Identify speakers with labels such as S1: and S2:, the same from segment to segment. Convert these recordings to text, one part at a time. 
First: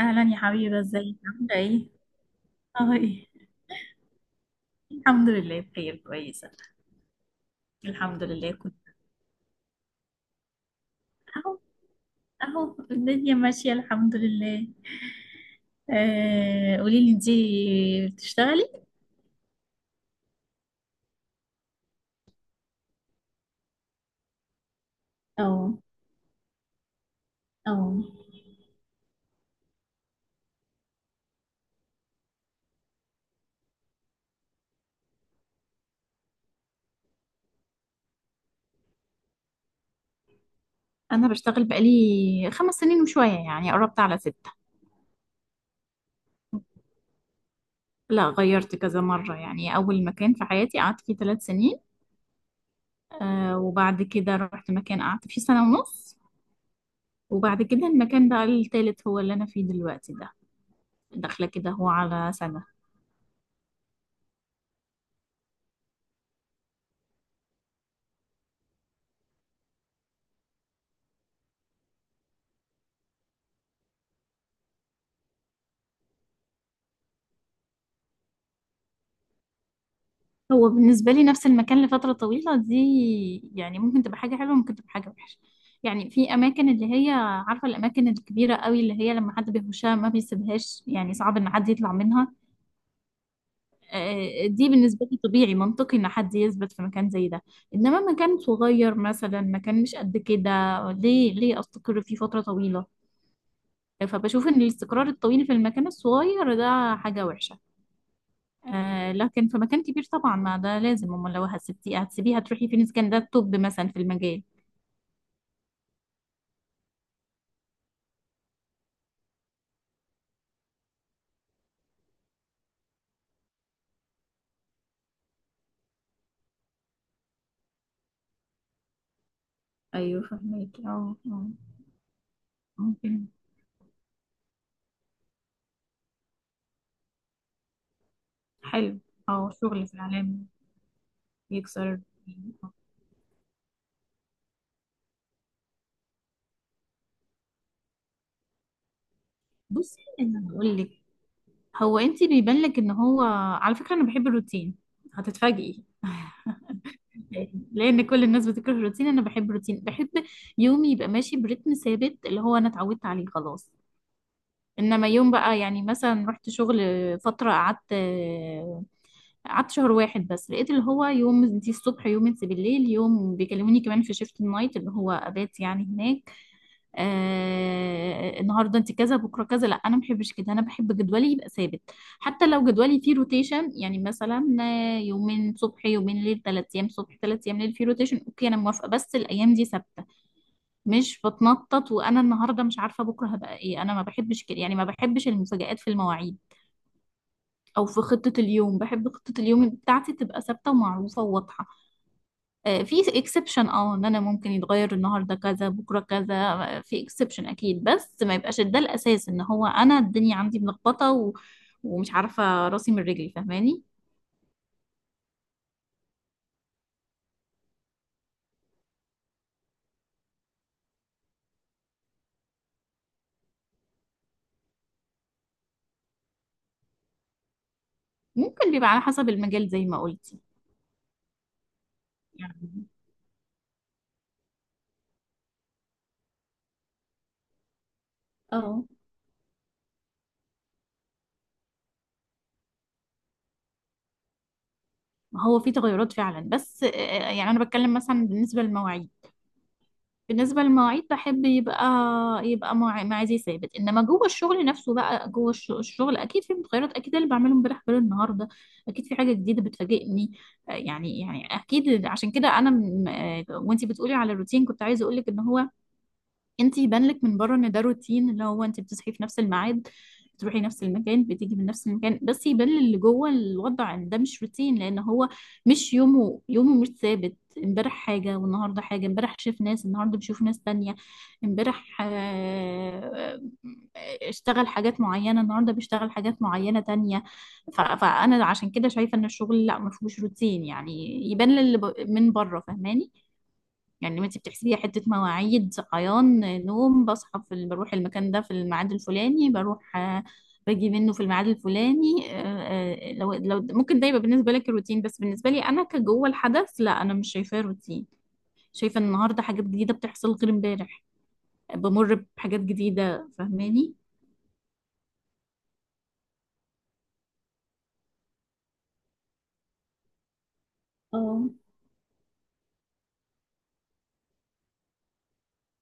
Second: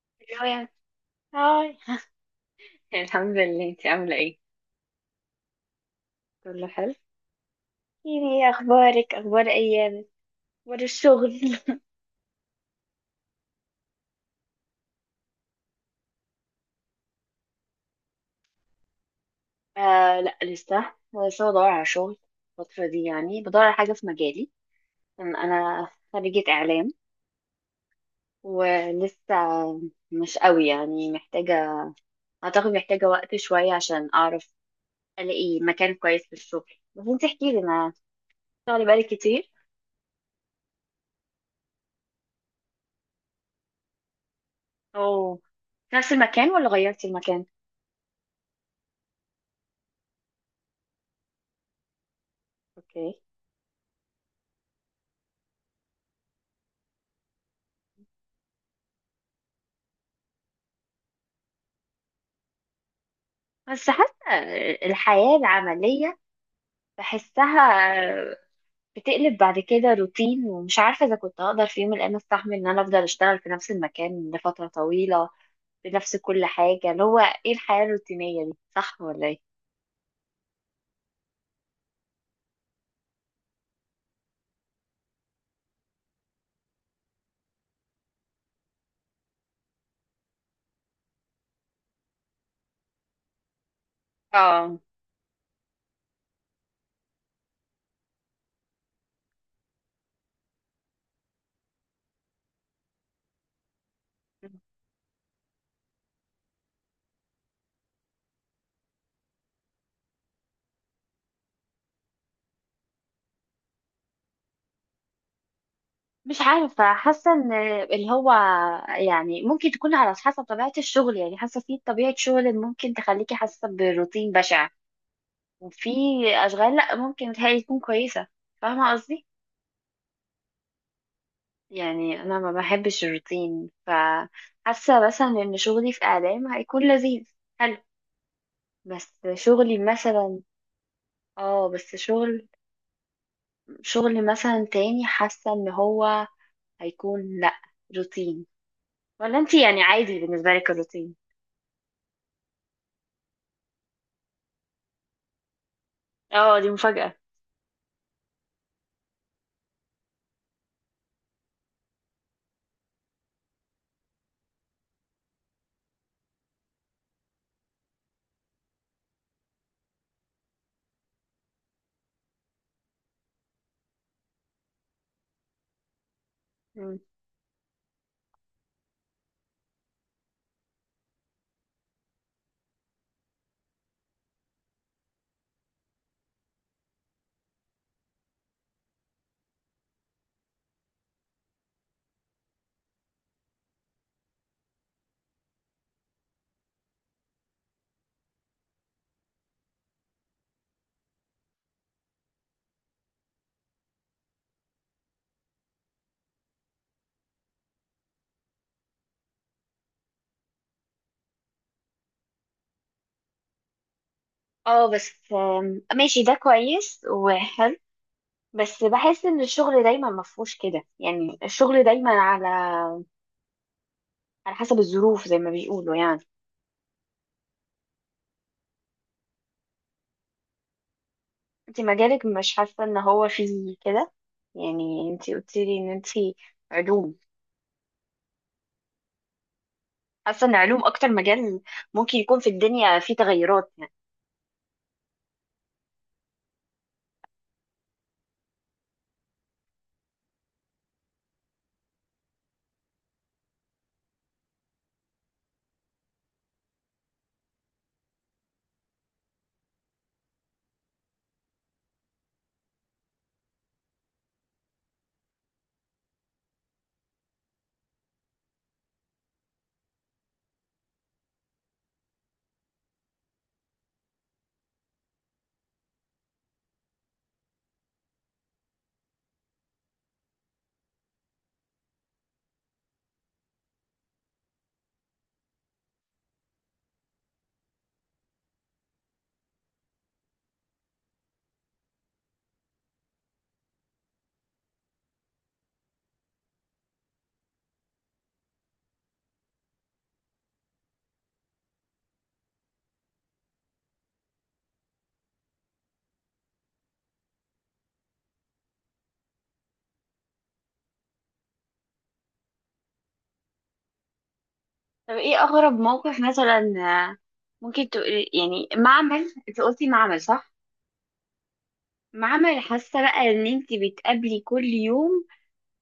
S1: اهلا يا
S2: هاي.
S1: حبيبه، ازيك؟ عامله
S2: هاي
S1: ايه؟ اهي.
S2: الحمد لله، انت عامله ايه؟
S1: الحمد لله بخير كويسه.
S2: كله حلو.
S1: الحمد
S2: يعني ايه
S1: لله كنت
S2: اخبارك؟ اخبار ايامك، اخبار الشغل.
S1: اهو. اهو الدنيا ماشيه الحمد لله. آه قولي لي، انتي بتشتغلي؟
S2: لا، لسه. لسه بدور على شغل. الفتره دي يعني بدور على حاجه في مجالي، ان
S1: اه
S2: انا خريجه اعلام.
S1: اه.
S2: ولسه مش قوي يعني محتاجه. اعتقد محتاجه وقت شويه عشان اعرف الاقي مكان كويس في الشغل. بس انت احكي لي، انا شغلي بقالي كتير.
S1: انا بشتغل بقالي خمس سنين وشويه، يعني قربت على ستة.
S2: او في نفس المكان ولا غيرتي المكان؟
S1: لا، غيرت كذا مرة، يعني أول مكان في حياتي قعدت فيه ثلاث سنين.
S2: اوكي.
S1: آه وبعد كده رحت مكان قعدت فيه سنة ونص. وبعد كده المكان بقى التالت هو اللي أنا فيه دلوقتي ده. داخلة كده هو على سنة.
S2: بس حاسة الحياة العملية بحسها بتقلب بعد كده روتين، ومش عارفة إذا كنت هقدر في يوم من الأيام أستحمل إن أنا أفضل أشتغل في نفس المكان لفترة طويلة، بنفس كل حاجة. اللي هو إيه الحياة الروتينية دي، صح ولا إيه؟
S1: هو بالنسبة لي نفس المكان لفترة طويلة دي، يعني ممكن تبقى حاجة حلوة، ممكن تبقى حاجة وحشة. يعني في أماكن اللي هي، عارفة الأماكن الكبيرة قوي اللي هي لما حد بيخشها ما بيسيبهاش، يعني صعب إن حد يطلع منها. آه، دي
S2: اه.
S1: بالنسبة لي طبيعي منطقي إن حد يثبت في مكان زي ده. إنما مكان صغير مثلا، مكان مش قد كده، ليه ليه أستقر فيه فترة طويلة؟ فبشوف إن الاستقرار الطويل في المكان الصغير ده حاجة وحشة. آه لكن في مكان كبير طبعا، ما ده لازم، امال لو هتسيبتي هتسيبيها تروحي فين اذا كان ده الطب مثلا في المجال.
S2: مش عارفة، حاسة إن اللي هو يعني ممكن تكون على حسب طبيعة الشغل. يعني حاسة في طبيعة شغل ممكن تخليكي حاسة بروتين بشع، وفي أشغال لأ، ممكن تهيألي تكون كويسة. فاهمة قصدي؟
S1: ايوه فهميكي اه.
S2: يعني انا ما بحبش
S1: ممكن.
S2: الروتين، فحاسه مثلا ان شغلي في اعلام هيكون لذيذ. حلو.
S1: حلو.
S2: بس
S1: اه
S2: شغلي
S1: شغل في
S2: مثلا،
S1: الإعلام
S2: اه بس
S1: يكسر
S2: شغل.
S1: آه.
S2: شغل مثلا تاني حاسه ان هو هيكون لا روتين. ولا انتي يعني
S1: بصي
S2: عادي بالنسبه
S1: انا
S2: لك
S1: هقول لك،
S2: الروتين؟
S1: هو انت بيبان لك ان هو، على فكره انا بحب الروتين، هتتفاجئي
S2: اه دي مفاجاه.
S1: لان كل الناس بتكره الروتين، انا بحب الروتين، بحب يومي يبقى ماشي برتم ثابت اللي هو انا اتعودت عليه خلاص. انما يوم بقى، يعني مثلا رحت شغل فتره، قعدت شهر واحد بس، لقيت اللي هو يوم انتي الصبح، يوم انتي بالليل، يوم بيكلموني كمان في شيفت النايت اللي هو ابات يعني هناك.
S2: مم.
S1: آه النهارده انتي كذا بكره كذا، لا انا ما بحبش كده، انا بحب جدولي يبقى ثابت. حتى لو جدولي فيه روتيشن، يعني مثلا، آه، يومين صبح يومين ليل، ثلاث ايام صبح ثلاث ايام ليل، فيه روتيشن اوكي، انا موافقه، بس الايام دي ثابته، مش بتنطط. وانا النهارده مش عارفه بكره هبقى ايه، انا ما بحبش كده، يعني ما بحبش المفاجآت في المواعيد او في خطة اليوم، بحب خطة اليوم بتاعتي تبقى ثابتة ومعروفة وواضحة. آه، في اكسبشن، اه ان انا ممكن يتغير النهاردة كذا بكرة كذا، آه، في اكسبشن اكيد، بس ما يبقاش ده الاساس ان هو انا الدنيا عندي ملخبطة ومش عارفة راسي من رجلي، فاهماني؟
S2: اه بس ماشي، ده كويس وحلو. بس بحس ان الشغل دايما مفهوش كده. يعني الشغل دايما على على حسب الظروف زي ما بيقولوا يعني.
S1: ممكن بيبقى على حسب المجال زي ما قلتي.
S2: انت مجالك مش حاسة
S1: يعني
S2: ان هو فيه كده؟ يعني انت قلتيلي ان انت علوم.
S1: اه
S2: حاسة ان علوم اكتر مجال ممكن يكون في الدنيا فيه تغيرات يعني.
S1: ما هو في تغيرات فعلا، بس آه، يعني انا بتكلم مثلا بالنسبة للمواعيد، بالنسبة للمواعيد بحب يبقى ميعادي ثابت، انما جوه الشغل نفسه بقى، جوه الشغل اكيد في متغيرات، اكيد اللي بعمله امبارح غير النهارده، اكيد في حاجة جديدة بتفاجئني. آه، يعني يعني اكيد عشان كده انا م- آه، وانتي بتقولي على الروتين، كنت عايزة اقولك ان هو، انت يبان لك من بره ان ده روتين، اللي هو انت بتصحي في نفس الميعاد، بتروحي نفس المكان، بتيجي من نفس المكان، بس يبان اللي جوه الوضع ان ده مش روتين، لان هو مش يومه يومه، مش ثابت. امبارح حاجه والنهارده حاجه، امبارح شاف ناس النهارده بيشوف ناس تانية، امبارح آه، آه، اشتغل حاجات معينه النهارده بيشتغل حاجات معينه تانية. فانا عشان كده شايفه ان الشغل لا ما فيهوش روتين يعني، يبان للي من بره، فاهماني؟ يعني ما انت بتحسبيها حته مواعيد صحيان نوم، بصحى بروح المكان ده في الميعاد الفلاني، بروح آه، باجي منه في الميعاد الفلاني، آه، آه، لو ممكن ده يبقى بالنسبه لك روتين، بس بالنسبه لي انا كجوه الحدث لا، انا مش شايفاه روتين، شايفه ان النهارده حاجات جديده بتحصل غير امبارح، بمر بحاجات جديده، فاهماني؟
S2: طب ايه اغرب موقف مثلا، آه، ممكن تقولي؟ يعني معمل، انت قلتي معمل صح؟
S1: اه
S2: معمل. حاسة بقى ان انت بتقابلي كل يوم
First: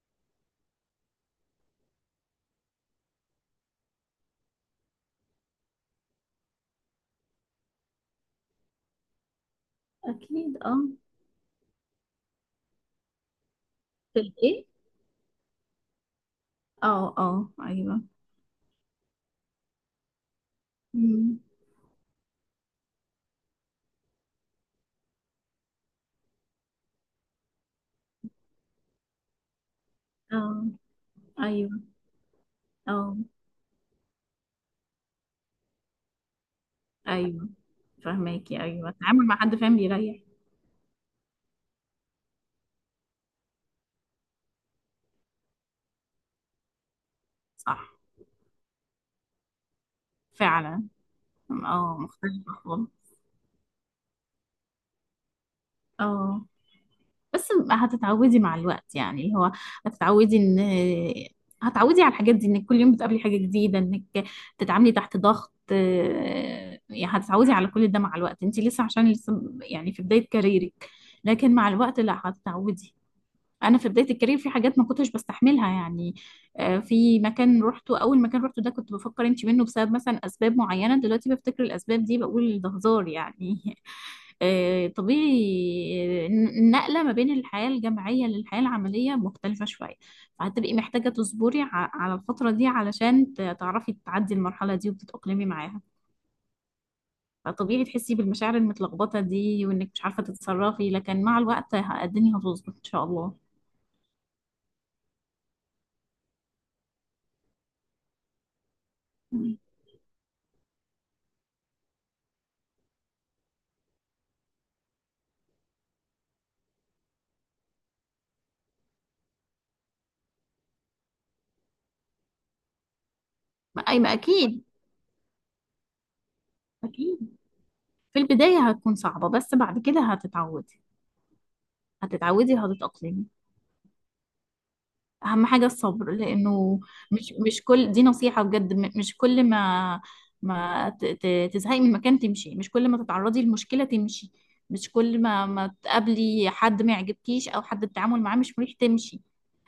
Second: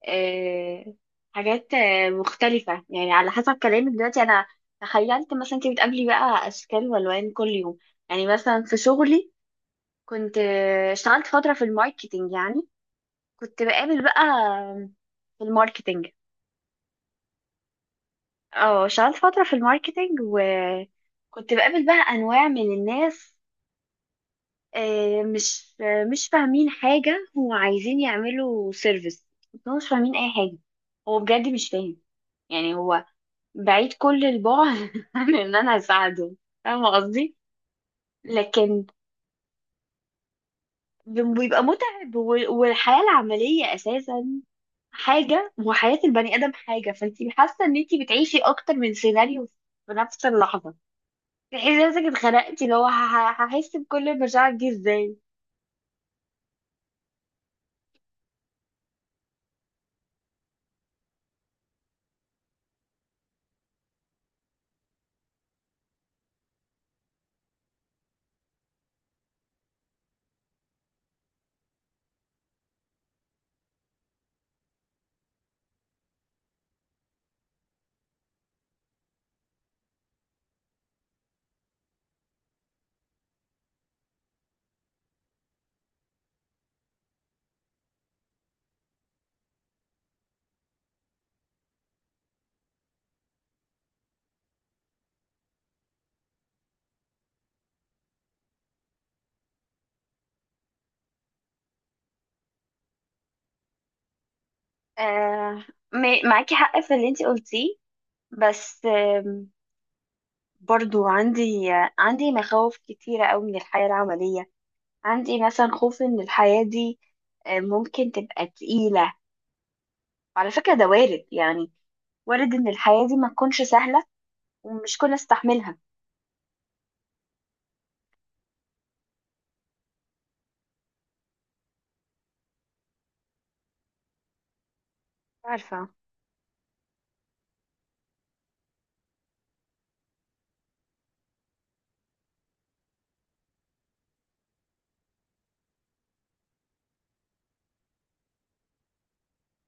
S2: آه، حاجات مختلفة. يعني على حسب كلامك دلوقتي، انا تخيلت مثلا انت بتقابلي بقى اشكال والوان كل يوم. يعني مثلا في شغلي كنت
S1: اكيد. اه.
S2: اشتغلت فترة في الماركتينج يعني. كنت بقابل
S1: في
S2: بقى،
S1: الايه؟
S2: في الماركتينج.
S1: اه اه ايوه
S2: اه اشتغلت فترة في الماركتينج
S1: مم.
S2: وكنت بقابل بقى أنواع من الناس، مش فاهمين حاجة وعايزين يعملوا سيرفيس. بس هو مش فاهمين أي حاجة.
S1: اه
S2: هو بجد مش
S1: ايوه
S2: فاهم. يعني هو
S1: اه
S2: بعيد كل البعد عن إن أنا أساعده. فاهمة قصدي؟
S1: ايوه فاهماكي
S2: لكن
S1: ايوه التعامل مع حد فاهم بيريح
S2: بيبقى متعب. والحياة العملية أساسا حاجة، وحياة البني آدم حاجة. فانتي حاسة ان
S1: صح
S2: انتي بتعيشي اكتر من سيناريو في نفس اللحظة.
S1: فعلا
S2: تحسي
S1: اه
S2: نفسك
S1: مختلفة
S2: اتخنقتي، اللي هو
S1: خالص
S2: هحس بكل المشاعر دي ازاي؟
S1: اه بس هتتعودي مع الوقت يعني اللي هو هتتعودي ان هتعودي على الحاجات دي انك كل يوم بتقابلي حاجة جديدة انك تتعاملي تحت ضغط آه، يعني هتتعودي على كل ده مع الوقت انت لسه عشان لسه يعني في بداية كاريرك لكن مع الوقت لا هتتعودي انا في بدايه الكارير في حاجات ما كنتش بستحملها يعني آه، في مكان روحته اول مكان روحته ده كنت بفكر امشي منه بسبب مثلا اسباب معينه دلوقتي بفتكر الاسباب دي بقول ده هزار يعني آه، طبيعي آه، النقله ما بين الحياه الجامعيه للحياه العمليه مختلفه شويه فهتبقي محتاجه تصبري ع- على الفتره دي، علشان تعرفي تعدي المرحله دي وتتاقلمي معاها. فطبيعي تحسي بالمشاعر المتلخبطه دي وانك مش عارفه تتصرفي، لكن مع الوقت الدنيا هتظبط ان شاء الله.
S2: آه. معاكي حق في اللي انتي قلتيه، بس برضو عندي، عندي مخاوف كتيرة قوي من الحياة العملية. عندي مثلا خوف ان الحياة دي ممكن تبقى تقيلة. على فكرة ده وارد يعني، وارد ان الحياة دي ما تكونش
S1: ما- اي
S2: سهلة
S1: ما اكيد.
S2: ومش كلنا نستحملها.
S1: اكيد في البداية هتكون صعبة، بس بعد كده هتتعودي، هتتعودي وهتتأقلمي. اهم حاجة
S2: عارفة،
S1: الصبر لانه، مش كل دي نصيحة بجد، مش كل ما تزهقي من مكان تمشي، مش كل ما تتعرضي لمشكلة تمشي، مش كل ما تقابلي حد ما يعجبكيش او حد التعامل معاه مش مريح تمشي،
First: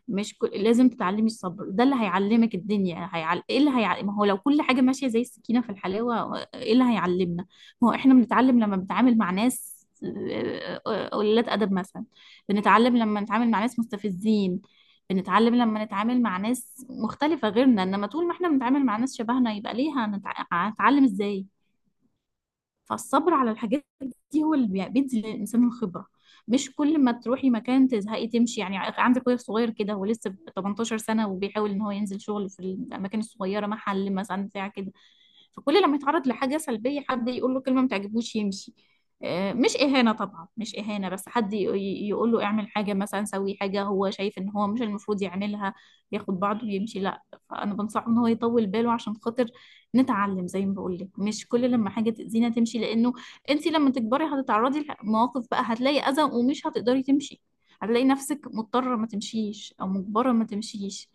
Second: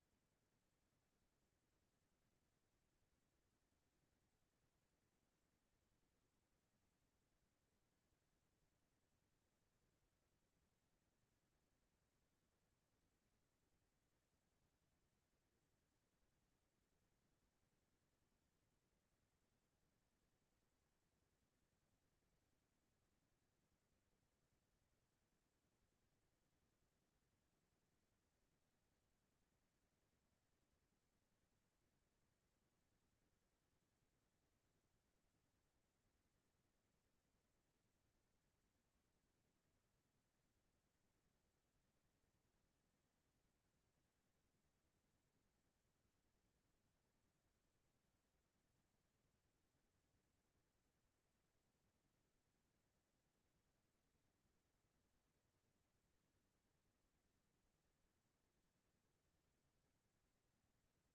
S1: مش كل... لازم تتعلمي الصبر، ده اللي هيعلمك الدنيا، هيعل... ايه اللي هيعلم؟ ما هو لو كل حاجة ماشية زي السكينة في الحلاوة، ايه اللي هيعلمنا؟ ما هو احنا بنتعلم لما بنتعامل مع ناس آه، آه، قليلات ادب مثلا، بنتعلم لما نتعامل مع ناس مستفزين، بنتعلم لما نتعامل مع ناس مختلفة غيرنا، انما طول ما احنا بنتعامل مع ناس شبهنا، يبقى ليه هنتعلم ازاي؟ فالصبر على الحاجات دي هو اللي بيدي للإنسان الخبرة. مش كل ما تروحي مكان تزهقي تمشي، يعني عندك اخويا صغير كده هو لسه 18 سنة وبيحاول ان هو ينزل شغل في الأماكن الصغيرة، محل مثلا بتاع كده. فكل لما يتعرض لحاجة سلبية حد يقول له كلمة ما تعجبوش يمشي، آه، مش إهانة طبعا مش إهانة، بس حد يقول له اعمل حاجة مثلا، سوي حاجة هو شايف إن هو مش المفروض يعملها، ياخد بعضه ويمشي، لا. فأنا بنصحه إن هو يطول باله عشان خاطر نتعلم، زي ما بقول لك مش كل لما حاجة تأذينا تمشي، لأنه أنت لما تكبري هتتعرضي لمواقف بقى، هتلاقي أذى ومش هتقدري تمشي، هتلاقي نفسك مضطرة ما تمشيش أو مجبرة ما تمشيش.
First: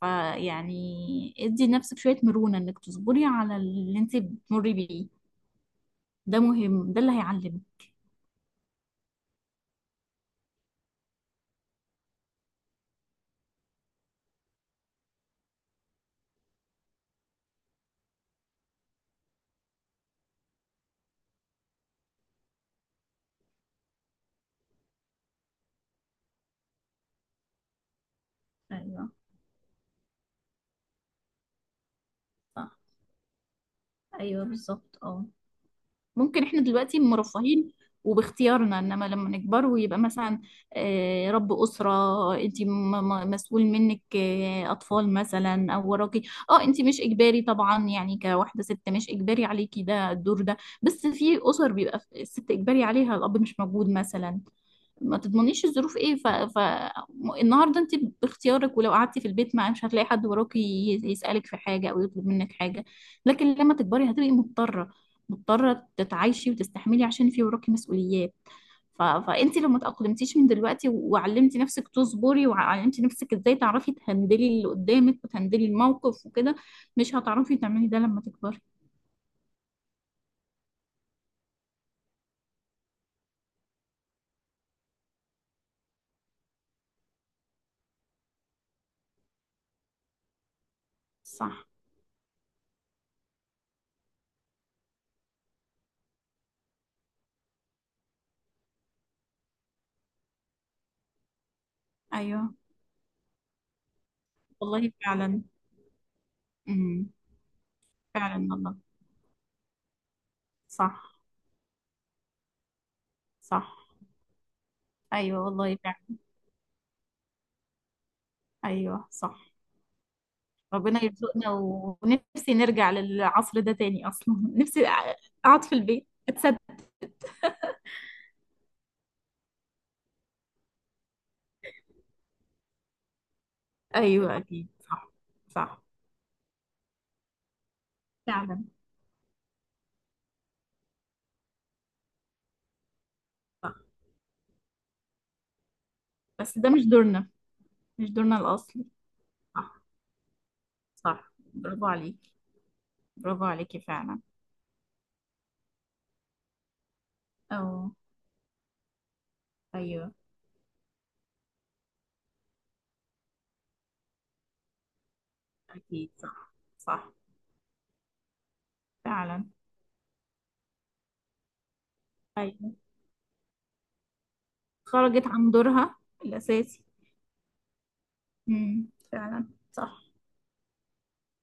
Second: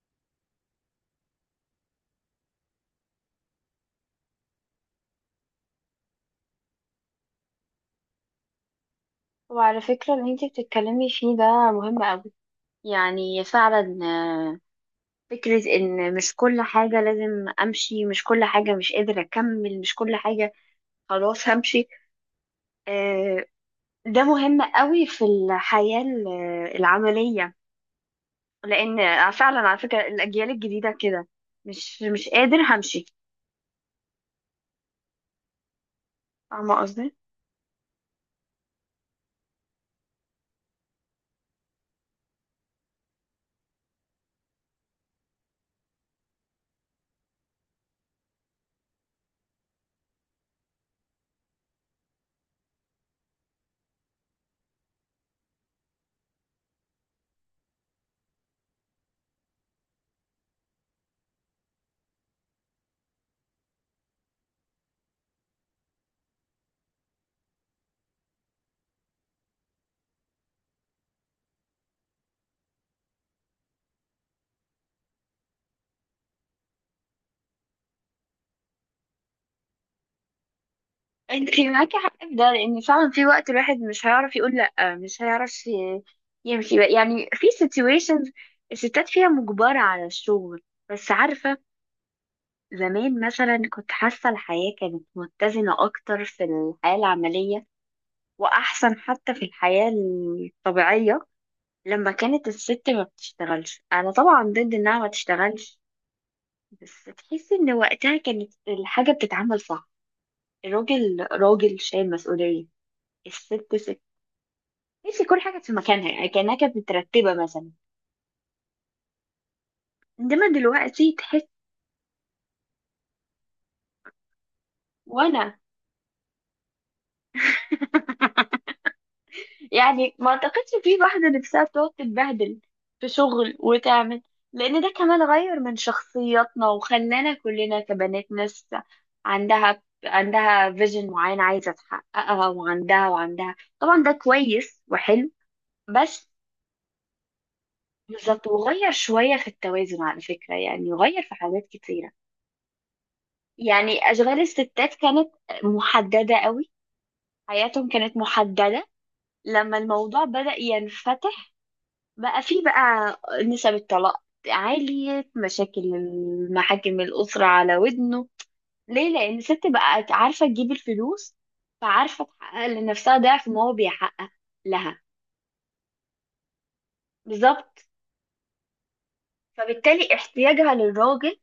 S1: فيعني ادي لنفسك شوية مرونة انك تصبري على اللي انت بتمري بيه، ده مهم، ده اللي هيعلمك.
S2: وعلى فكرة اللي انتي بتتكلمي فيه ده مهم قوي. يعني فعلا فكرة ان مش كل حاجة لازم امشي، مش كل حاجة مش قادرة اكمل، مش كل حاجة خلاص همشي. آه، ده مهم قوي في الحياة العملية. لان
S1: ايوه
S2: فعلا على فكرة الاجيال الجديدة كده مش مش قادر
S1: صح.
S2: همشي.
S1: ايوه بالظبط اه. ممكن احنا
S2: فاهمة
S1: دلوقتي
S2: قصدي.
S1: مرفهين وباختيارنا، انما لما نكبر ويبقى مثلا، آه، رب اسره، انت مسؤول منك آه، اطفال مثلا او وراكي. اه انت مش اجباري طبعا، يعني كواحده ست مش اجباري عليكي ده الدور ده، بس في اسر بيبقى الست اجباري عليها، الاب مش موجود مثلا، ما تضمنيش الظروف ايه النهارده انت باختيارك، ولو قعدتي في البيت مع مش هتلاقي حد وراكي يسألك في حاجه او يطلب منك حاجه، لكن لما تكبري هتبقي مضطره، مضطره تتعايشي وتستحملي عشان في وراكي مسؤوليات. فانت لو ما تأقلمتيش من دلوقتي وعلمتي نفسك تصبري، وعلمتي نفسك ازاي تعرفي تهندلي اللي قدامك وتهندلي الموقف وكده، مش هتعرفي تعملي ده لما تكبري.
S2: انت معاكي حق في ده، لان فعلا في وقت الواحد مش هيعرف يقول لا، مش هيعرف يمشي بقى. يعني في situations الستات فيها مجبرة على الشغل. بس عارفة،
S1: صح
S2: زمان مثلا كنت حاسة الحياة كانت متزنة اكتر في الحياة العملية، واحسن حتى في الحياة الطبيعية، لما كانت
S1: ايوه
S2: الست ما بتشتغلش. انا طبعا ضد
S1: والله
S2: انها ما
S1: فعلا.
S2: تشتغلش، بس
S1: امم
S2: تحسي ان وقتها
S1: فعلا
S2: كانت
S1: والله.
S2: الحاجة بتتعمل صح.
S1: صح
S2: الراجل راجل شايل مسؤولية، الست
S1: صح.
S2: ست. تحسي
S1: ايوه
S2: كل حاجة في
S1: والله
S2: مكانها،
S1: فعلا.
S2: يعني كأنها كانت مترتبة مثلا.
S1: ايوه صح.
S2: إنما
S1: ربنا
S2: دلوقتي تحس.
S1: يرزقنا ونفسي نرجع للعصر ده تاني اصلا نفسي
S2: وأنا
S1: اقعد في البيت اتثبت.
S2: يعني ما أعتقدش في واحدة نفسها بتقعد تتبهدل في شغل وتعمل.
S1: ايوه اكيد
S2: لأن ده
S1: صح
S2: كمان غير من
S1: صح
S2: شخصياتنا وخلانا كلنا كبنات
S1: فعلا.
S2: ناس عندها فيجن معين عايزة تحققها، وعندها.
S1: صح
S2: طبعا ده كويس وحلو، بس.
S1: بس ده مش دورنا، مش دورنا
S2: بالظبط،
S1: الاصلي.
S2: وغير شوية في
S1: صح
S2: التوازن على فكرة. يعني غير
S1: صح
S2: في حاجات
S1: برافو
S2: كتير.
S1: عليكي، برافو عليكي
S2: يعني
S1: فعلا.
S2: أشغال الستات كانت محددة قوي، حياتهم
S1: اه
S2: كانت محددة. لما
S1: ايوه
S2: الموضوع بدأ ينفتح بقى فيه بقى نسب الطلاق عالية، مشاكل
S1: اكيد صح
S2: المحاكم
S1: صح
S2: الأسرة على ودنه. ليه؟ لأن
S1: فعلا.
S2: الست بقت عارفة تجيب الفلوس، فعارفة تحقق
S1: ايوه
S2: لنفسها ضعف ما هو بيحقق لها.
S1: خرجت عن دورها الاساسي.
S2: بالظبط.
S1: فعلا صح.
S2: فبالتالي احتياجها للراجل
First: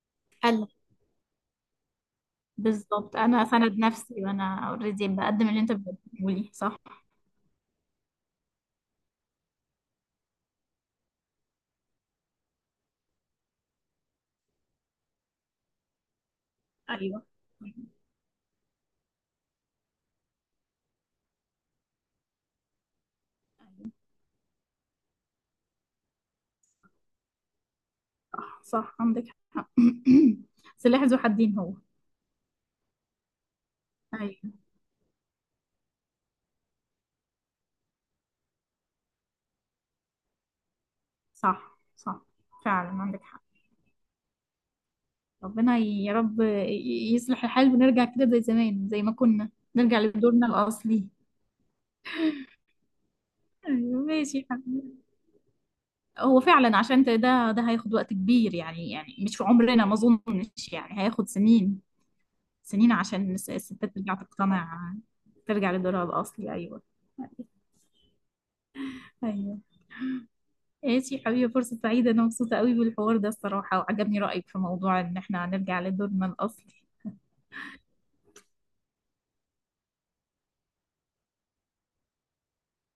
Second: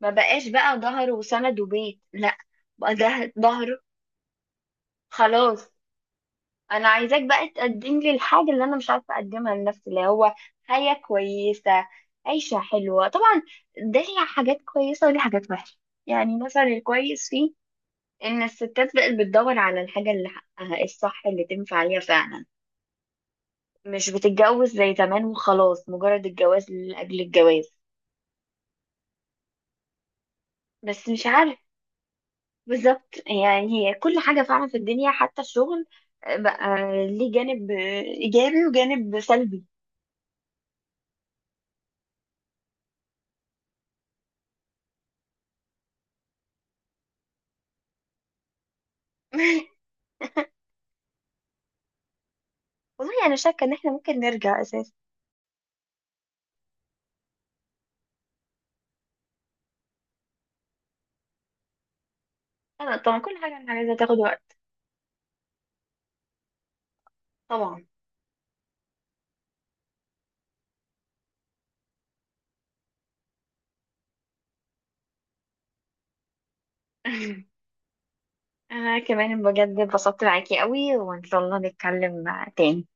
S2: ما بقاش
S1: حلو
S2: بقى ظهر وسند وبيت، لا. بقى
S1: بالظبط،
S2: ده
S1: انا اسند
S2: ظهر.
S1: نفسي وانا اوريدي بقدم اللي
S2: خلاص.
S1: انت بتقوليه صح.
S2: انا عايزاك بقى تقدم لي الحاجه اللي انا مش عارفه اقدمها لنفسي، اللي هو حياه كويسه، عيشه حلوه. طبعا ده ليها حاجات كويسه وليها حاجات وحشه. يعني مثلا
S1: ايوه.
S2: الكويس فيه ان الستات بقت بتدور على الحاجه اللي حقها الصح، اللي تنفع عليها فعلا، مش بتتجوز زي زمان وخلاص مجرد الجواز لاجل الجواز.
S1: صح عندك حق سلاح
S2: بس
S1: ذو
S2: مش عارف.
S1: حدين هو.
S2: بالظبط. يعني هي كل حاجه
S1: أيوة.
S2: فعلا في الدنيا حتى الشغل بقى ليه جانب ايجابي وجانب سلبي.
S1: صح صح فعلا عندك حق. ربنا يا رب يصلح الحال ونرجع كده زي زمان زي ما كنا، نرجع لدورنا الأصلي.
S2: والله انا يعني شاكه ان احنا
S1: أيوة
S2: ممكن
S1: ماشي يا
S2: نرجع اساسا.
S1: حبيبي، هو فعلا عشان ده هياخد وقت كبير، يعني يعني مش في عمرنا ما أظنش يعني، هياخد سنين سنين
S2: انا طبعا
S1: عشان
S2: كل حاجه انا
S1: الستات
S2: عايزه
S1: ترجع
S2: تاخد وقت.
S1: تقتنع، ترجع لدورها الأصلي. أيوة.
S2: طبعا.
S1: أيوة ماشي حبيبي، فرصة سعيدة، أنا مبسوطة قوي بالحوار ده الصراحة، وعجبني رأيك في موضوع إن احنا هنرجع لدورنا الأصلي.
S2: انا كمان بجد اتبسطت معاكي قوي، وان شاء الله نتكلم تاني.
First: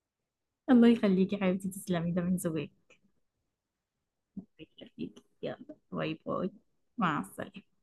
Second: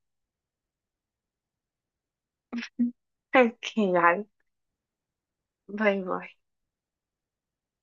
S1: الله يخليكي حبيبتي، تسلمي، ده من زواج.
S2: اوكي يلا،
S1: الله يخليكي، يلا
S2: باي
S1: باي
S2: باي.
S1: باي. مع السلامة.